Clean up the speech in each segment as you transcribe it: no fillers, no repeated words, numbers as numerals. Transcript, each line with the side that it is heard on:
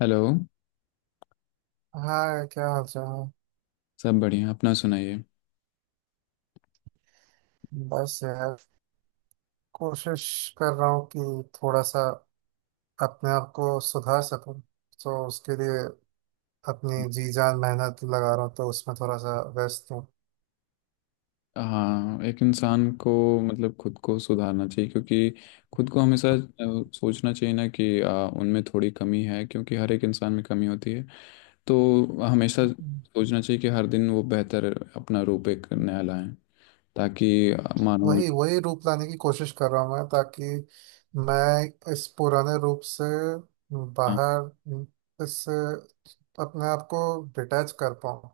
left: Hello.
right: हाँ, क्या हाल चाल
left: सब बढ़िया, अपना सुनाइए।
right: है? बस यार, कोशिश कर रहा हूँ कि थोड़ा सा अपने आप को सुधार सकूं। तो उसके लिए अपनी जी जान मेहनत लगा रहा हूँ, तो उसमें थोड़ा सा व्यस्त हूँ।
left: हाँ, एक इंसान को मतलब खुद को सुधारना चाहिए, क्योंकि खुद को हमेशा सोचना चाहिए ना कि उनमें थोड़ी कमी है, क्योंकि हर एक इंसान में कमी होती है। तो हमेशा सोचना चाहिए कि हर दिन वो बेहतर अपना रूप एक नया लाएं, ताकि मानो।
right: वही वही रूप लाने की कोशिश कर रहा हूँ मैं, ताकि मैं इस पुराने रूप से
left: हाँ,
right: बाहर, इस अपने आप को डिटैच कर पाऊँ।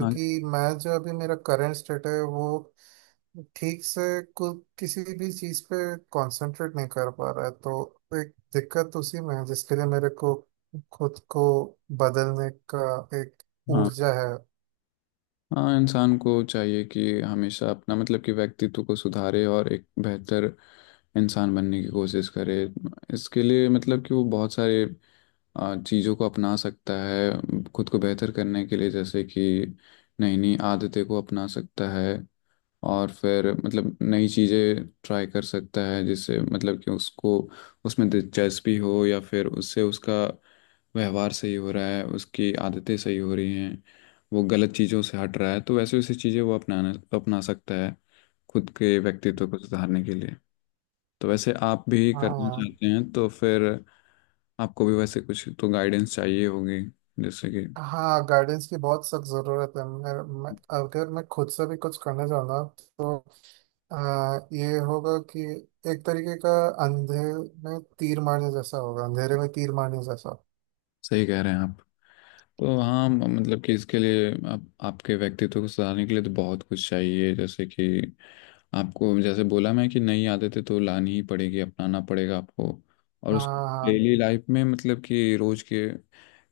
left: हाँ,
right: मैं जो अभी मेरा करंट स्टेट है, वो ठीक से कुछ किसी भी चीज पे कंसंट्रेट नहीं कर पा रहा है। तो एक दिक्कत उसी में है, जिसके लिए मेरे को खुद को बदलने का एक
left: हाँ,
right: ऊर्जा है।
left: हाँ। इंसान को चाहिए कि हमेशा अपना मतलब कि व्यक्तित्व को सुधारे और एक बेहतर इंसान बनने की कोशिश करे। इसके लिए मतलब कि वो बहुत सारे चीज़ों को अपना सकता है खुद को बेहतर करने के लिए, जैसे कि नई नई आदतें को अपना सकता है। और फिर मतलब नई चीज़ें ट्राई कर सकता है, जिससे मतलब कि उसको उसमें दिलचस्पी हो या फिर उससे उसका व्यवहार सही हो रहा है, उसकी आदतें सही हो रही हैं, वो गलत चीज़ों से हट रहा है, तो वैसे वैसे चीज़ें वो अपनाना अपना सकता है खुद के व्यक्तित्व को सुधारने के लिए। तो वैसे आप भी करना
right: हाँ,
left: चाहते हैं तो फिर आपको भी वैसे कुछ तो गाइडेंस चाहिए होगी, जैसे कि
right: हाँ, गाइडेंस की बहुत सख्त जरूरत है। मैं अगर मैं खुद से भी कुछ करने जाऊँ ना तो आ, ये होगा कि एक तरीके का अंधे में तीर मारने जैसा होगा, अंधेरे में तीर मारने जैसा।
left: सही कह रहे हैं आप। तो हाँ, मतलब कि इसके लिए आप आपके व्यक्तित्व को सुधारने के लिए तो बहुत कुछ चाहिए, जैसे कि आपको जैसे बोला मैं कि नई आदतें तो लानी ही पड़ेगी, अपनाना पड़ेगा आपको। और
right: हाँ,
left: उसको
right: हाँ,
left: डेली लाइफ में मतलब कि रोज के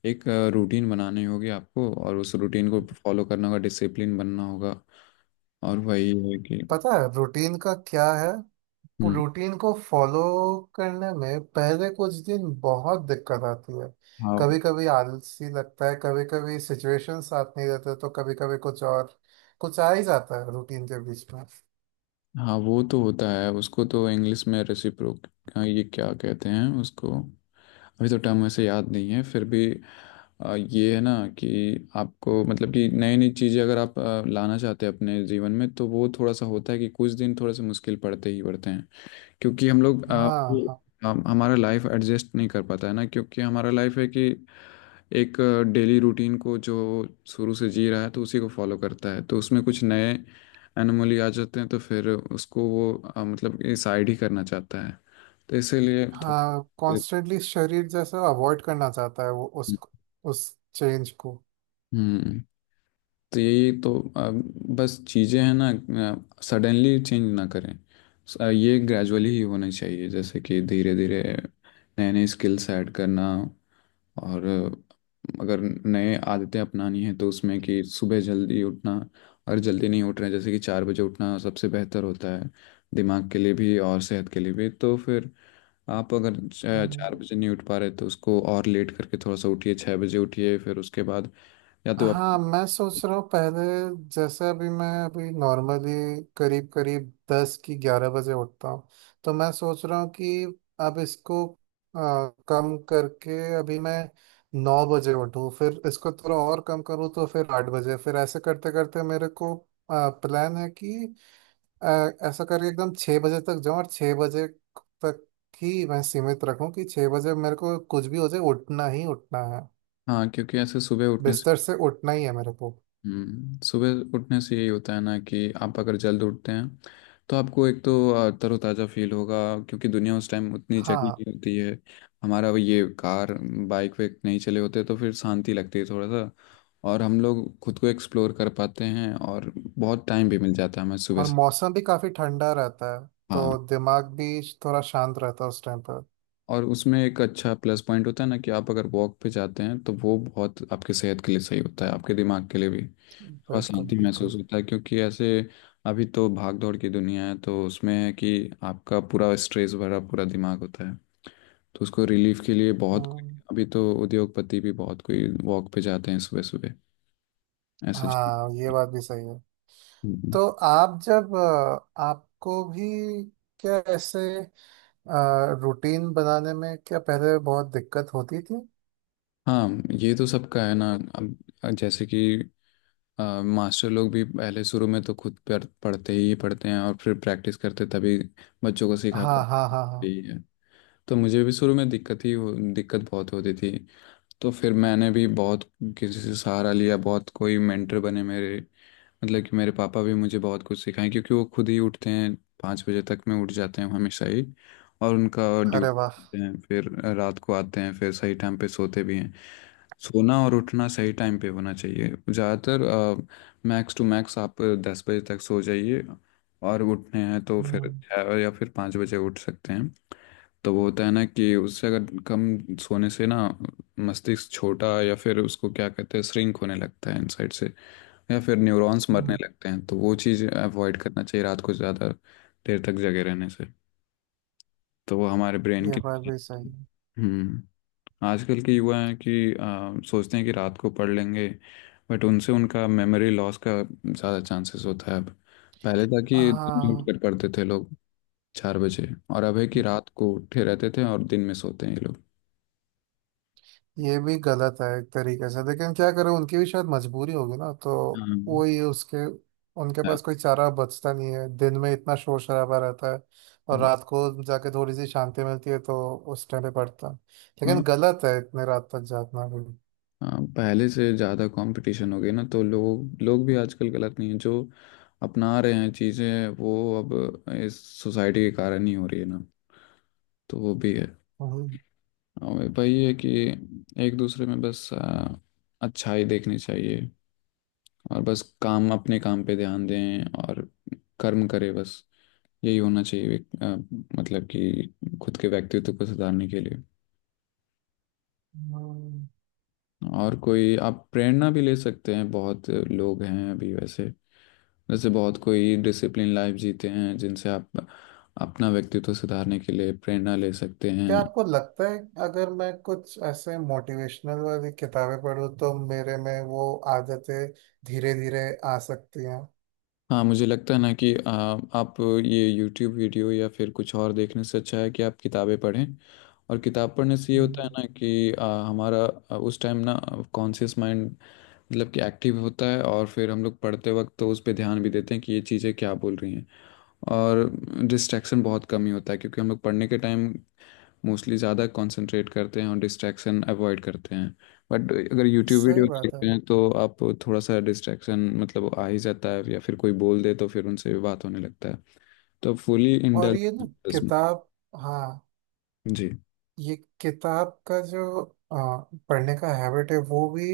left: एक रूटीन बनानी होगी आपको, और उस रूटीन को फॉलो करना होगा, डिसिप्लिन बनना होगा। और वही है कि…
right: पता है रूटीन का क्या है।
left: हम्म।
right: रूटीन को फॉलो करने में पहले कुछ दिन बहुत दिक्कत आती है।
left: हाँ
right: कभी कभी आलसी लगता है, कभी कभी सिचुएशन साथ नहीं देते, तो कभी कभी कुछ और कुछ आ ही जाता है रूटीन के बीच में।
left: हाँ, वो तो होता है। उसको तो इंग्लिश में रेसिप्रोक, ये क्या कहते हैं उसको, अभी तो टर्म ऐसे याद नहीं है फिर भी। ये है ना कि आपको मतलब कि नई नई चीज़ें अगर आप लाना चाहते हैं अपने जीवन में, तो वो थोड़ा सा होता है कि कुछ दिन थोड़े से मुश्किल पड़ते ही पड़ते हैं। क्योंकि हम लोग
right: हाँ,
left: जी,
right: हाँ,
left: हम हमारा लाइफ एडजस्ट नहीं कर पाता है ना, क्योंकि हमारा लाइफ है कि एक डेली रूटीन को जो शुरू से जी रहा है तो उसी को फॉलो करता है, तो उसमें कुछ नए एनोमली आ जाते हैं, तो फिर उसको वो मतलब ये साइड ही करना चाहता है। तो इसीलिए
right: हाँ, कॉन्स्टेंटली शरीर जैसे अवॉइड करना चाहता है वो उस उस चेंज को।
left: हम्म। तो यही तो बस चीज़ें हैं ना। सडनली चेंज ना करें। ये ग्रेजुअली ही होना चाहिए, जैसे कि धीरे धीरे नए नए स्किल्स ऐड करना। और अगर नए आदतें अपनानी है तो उसमें कि सुबह जल्दी उठना। अगर जल्दी नहीं उठ रहे हैं, जैसे कि 4 बजे उठना सबसे बेहतर होता है दिमाग के लिए भी और सेहत के लिए भी। तो फिर आप अगर
right: हम्म।
left: चार बजे नहीं उठ पा रहे, तो उसको और लेट करके थोड़ा सा उठिए, 6 बजे उठिए, फिर उसके बाद या तो आप…
right: हाँ, मैं सोच रहा हूँ। पहले जैसे अभी, मैं अभी नॉर्मली करीब करीब 10 की 11 बजे उठता हूँ। तो मैं सोच रहा हूँ कि अब इसको कम करके अभी मैं 9 बजे उठूँ, फिर इसको थोड़ा और कम करूँ तो फिर 8 बजे, फिर ऐसे करते करते मेरे को प्लान है कि ऐसा करके एकदम 6 बजे तक जाऊँ, और 6 बजे तक ही मैं सीमित रखूँ कि 6 बजे मेरे को कुछ भी हो जाए, उठना ही उठना है,
left: हाँ, क्योंकि ऐसे सुबह उठने…
right: बिस्तर से उठना ही है मेरे को।
left: सुबह उठने से यही होता है ना कि आप अगर जल्द उठते हैं तो आपको एक तो तरोताज़ा फील होगा, क्योंकि दुनिया उस टाइम उतनी जगी
right: हाँ,
left: नहीं होती है। हमारा वो ये कार, बाइक वेक नहीं चले होते, तो फिर शांति लगती है थोड़ा सा। और हम लोग खुद को एक्सप्लोर कर पाते हैं, और बहुत टाइम भी मिल जाता है हमें सुबह
right: और
left: से।
right: मौसम भी काफी ठंडा रहता है,
left: हाँ।
right: तो दिमाग भी थोड़ा शांत रहता है उस टाइम पर।
left: और उसमें एक अच्छा प्लस पॉइंट होता है ना कि आप अगर वॉक पे जाते हैं तो वो बहुत आपके सेहत के लिए सही होता है, आपके दिमाग के लिए भी। थोड़ा
right: बिल्कुल,
left: शांति
right: बिल्कुल।
left: महसूस होता है, क्योंकि ऐसे अभी तो भाग दौड़ की दुनिया है, तो उसमें है कि आपका पूरा स्ट्रेस भरा पूरा दिमाग होता है। तो उसको रिलीफ के लिए बहुत कोई…
right: हम्म,
left: अभी तो उद्योगपति भी बहुत कोई वॉक पे जाते हैं सुबह सुबह, ऐसे चीज़।
right: हाँ, ये बात भी सही है।
left: हम्म।
right: तो आप जब, आपको भी क्या ऐसे रूटीन बनाने में क्या पहले बहुत दिक्कत होती थी?
left: हाँ, ये तो सबका है ना। अब जैसे कि मास्टर लोग भी पहले शुरू में तो खुद पर पढ़ते ही पढ़ते हैं और फिर प्रैक्टिस करते तभी बच्चों को सिखा
right: हाँ,
left: पाते
right: हाँ, हाँ, हाँ।
left: ही है। तो मुझे भी शुरू में दिक्कत ही दिक्कत बहुत होती थी। तो फिर मैंने भी बहुत किसी से सहारा लिया, बहुत कोई मेंटर बने मेरे, मतलब कि मेरे पापा भी मुझे बहुत कुछ सिखाए। क्योंकि वो खुद ही उठते हैं, 5 बजे तक में उठ जाते हैं हमेशा ही, और उनका
right: अरे वाह।
left: ड्यूटी हैं फिर रात को आते हैं, फिर सही टाइम पे सोते भी हैं। सोना और उठना सही टाइम पे होना चाहिए ज़्यादातर। मैक्स टू मैक्स आप 10 बजे तक सो जाइए, और उठने हैं तो फिर
right: हम्म।
left: 6 या फिर 5 बजे उठ सकते हैं। तो वो होता है ना कि उससे अगर कम सोने से ना मस्तिष्क छोटा, या फिर उसको क्या कहते हैं, श्रिंक होने लगता है इनसाइड से। या फिर न्यूरॉन्स मरने
right: हम्म,
left: लगते हैं, तो वो चीज़ अवॉइड करना चाहिए रात को ज़्यादा देर तक जगे रहने से, तो वो हमारे ब्रेन
right: ये
left: के
right: बात
left: लिए।
right: भी सही है।
left: हम्म। आजकल के युवा हैं कि सोचते हैं कि रात को पढ़ लेंगे, बट उनसे उनका मेमोरी लॉस का ज़्यादा चांसेस होता है। अब पहले था कि दिन में उठ
right: हाँ,
left: कर पढ़ते थे लोग 4 बजे। और अब है कि रात को उठे रहते थे और दिन में सोते हैं ये लोग।
right: ये भी गलत है एक तरीके से, लेकिन क्या करें, उनकी भी शायद मजबूरी होगी ना, तो
left: हाँ,
right: वो ही उसके, उनके पास कोई चारा बचता नहीं है। दिन में इतना शोर शराबा रहता है, और
left: हाँ,
right: रात को जाके थोड़ी सी शांति मिलती है, तो उस टाइम पे पड़ता है।
left: हाँ,
right: लेकिन गलत है इतने रात तक जागना भी।
left: हाँ, पहले से ज़्यादा कंपटीशन हो गई ना, तो लोग लोग भी आजकल गलत नहीं है, जो अपना रहे हैं चीज़ें वो अब इस सोसाइटी के कारण ही हो रही है ना, तो वो भी है।
right: हम्म,
left: और वही है कि एक दूसरे में बस अच्छाई देखनी चाहिए, और बस काम अपने काम पे ध्यान दें और कर्म करें बस। यही होना चाहिए। आ, मतलब कि खुद के व्यक्तित्व को सुधारने के लिए।
right: हम्म।
left: और कोई आप प्रेरणा भी ले सकते हैं, बहुत लोग हैं अभी वैसे, जैसे बहुत कोई डिसिप्लिन लाइफ जीते हैं जिनसे आप अपना व्यक्तित्व सुधारने के लिए प्रेरणा ले सकते
right: क्या
left: हैं।
right: आपको लगता है, अगर मैं कुछ ऐसे मोटिवेशनल वाली किताबें पढूं तो मेरे में वो आदतें धीरे धीरे आ सकती हैं?
left: हाँ, मुझे लगता है ना कि आप ये यूट्यूब वीडियो या फिर कुछ और देखने से अच्छा है कि आप किताबें पढ़ें। और किताब पढ़ने से ये होता है
right: हम्म,
left: ना कि हमारा उस टाइम ना कॉन्शियस माइंड मतलब कि एक्टिव होता है, और फिर हम लोग पढ़ते वक्त तो उस पर ध्यान भी देते हैं कि ये चीज़ें क्या बोल रही हैं। और डिस्ट्रैक्शन बहुत कम ही होता है, क्योंकि हम लोग पढ़ने के टाइम मोस्टली ज़्यादा कंसंट्रेट करते हैं और डिस्ट्रैक्शन अवॉइड करते हैं। बट अगर यूट्यूब
right: सही
left: वीडियो
right: बात है।
left: देखते हैं, तो आप थोड़ा सा डिस्ट्रैक्शन मतलब आ ही जाता है, या फिर कोई बोल दे तो फिर उनसे भी बात होने लगता है, तो फुली
right: और
left: इंडल्ज
right: ये ना,
left: उसमें।
right: किताब, हाँ,
left: जी।
right: ये किताब का जो आ, पढ़ने का हैबिट है वो भी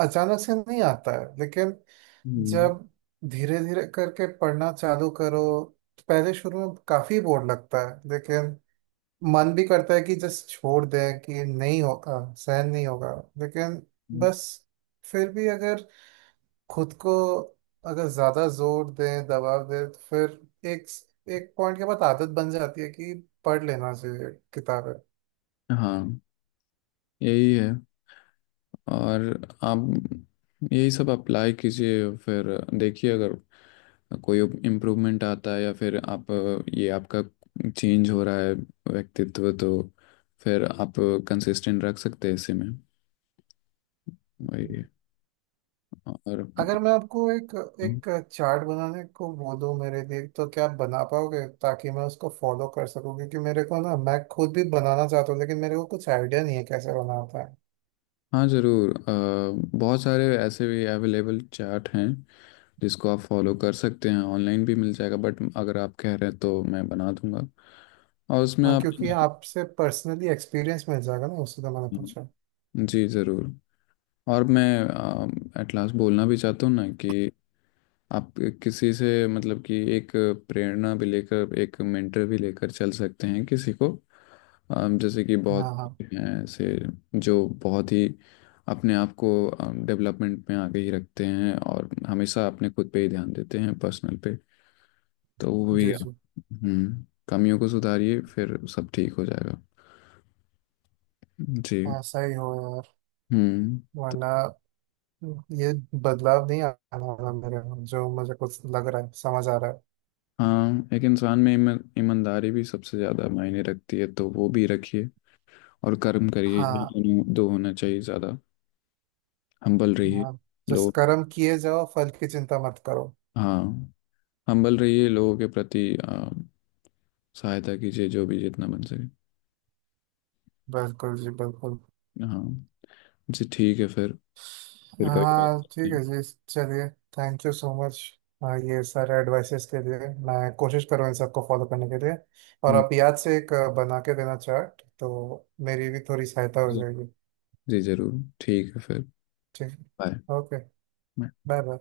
right: अचानक से नहीं आता है, लेकिन
left: हम्म।
right: जब धीरे धीरे करके पढ़ना चालू करो तो पहले शुरू में काफी बोर लगता है। लेकिन मन भी करता है कि जस्ट छोड़ दें कि नहीं होगा, सहन नहीं होगा, लेकिन बस, फिर भी अगर खुद को, अगर ज्यादा जोर दें, दबाव दें तो फिर एक एक पॉइंट के बाद आदत बन जाती है कि पढ़ लेना चाहिए किताबें।
left: हाँ, यही है। और आप यही सब अप्लाई कीजिए, फिर देखिए अगर कोई इम्प्रूवमेंट आता है, या फिर आप ये आपका चेंज हो रहा है व्यक्तित्व, तो फिर आप कंसिस्टेंट रख सकते हैं इसी में। वही है। और
right: अगर मैं आपको एक एक चार्ट बनाने को बोलूँ मेरे लिए, तो क्या आप बना पाओगे, ताकि मैं उसको फॉलो कर सकूँ? क्योंकि मेरे को ना, मैं खुद भी बनाना चाहता हूँ, लेकिन मेरे को कुछ आइडिया नहीं है कैसे बनाता है।
left: हाँ, ज़रूर, बहुत सारे ऐसे भी अवेलेबल चार्ट हैं जिसको आप फॉलो कर सकते हैं, ऑनलाइन भी मिल जाएगा, बट अगर आप कह रहे हैं तो मैं बना दूंगा। और उसमें
right: हाँ,
left: आप…
right: क्योंकि आपसे पर्सनली एक्सपीरियंस मिल जाएगा ना उससे, तो मैंने पूछा।
left: जी, ज़रूर। और मैं एट लास्ट बोलना भी चाहता हूँ ना कि आप किसी से मतलब कि एक प्रेरणा भी लेकर, एक मेंटर भी लेकर चल सकते हैं किसी को। जैसे कि बहुत
right: हाँ, हाँ।
left: हैं ऐसे, जो बहुत ही अपने आप को डेवलपमेंट में आगे ही रखते हैं और हमेशा अपने खुद पे ही ध्यान देते हैं पर्सनल पे। तो वो भी
right: जी, जी।
left: हम्म, कमियों को सुधारिए फिर सब ठीक हो जाएगा। जी।
right: हाँ, सही हो यार।
left: हम्म। तो…
right: वरना ये बदलाव नहीं आना वाला मेरे में, जो मुझे कुछ लग रहा है, समझ आ रहा है।
left: हाँ, एक इंसान में ईमानदारी भी सबसे ज़्यादा मायने रखती है, तो वो भी रखिए। और कर्म करिए, यही
right: हाँ।
left: दोनों दो होना चाहिए ज्यादा। हम्बल रहिए,
right: हाँ, जिस
left: लोग…
right: कर्म किए जाओ, फल की चिंता मत करो।
left: हाँ, हम्बल रहिए लोगों के प्रति, सहायता कीजिए जो भी जितना बन सके।
right: बिल्कुल जी, बिल्कुल।
left: हाँ। जी, ठीक है फिर कभी बात
right: हाँ,
left: करते
right: ठीक
left: हैं।
right: है जी, चलिए। Thank you so much. हाँ, ये सारे एडवाइसेस के लिए। मैं कोशिश करूँ इन सबको फॉलो करने के लिए। और
left: हम्म,
right: आप याद से एक बना के देना चार्ट, तो मेरी भी थोड़ी सहायता हो
left: जी।
right: जाएगी।
left: जी, जरूर, ठीक है फिर।
right: ठीक।
left: बाय।
right: ओके। Bye bye.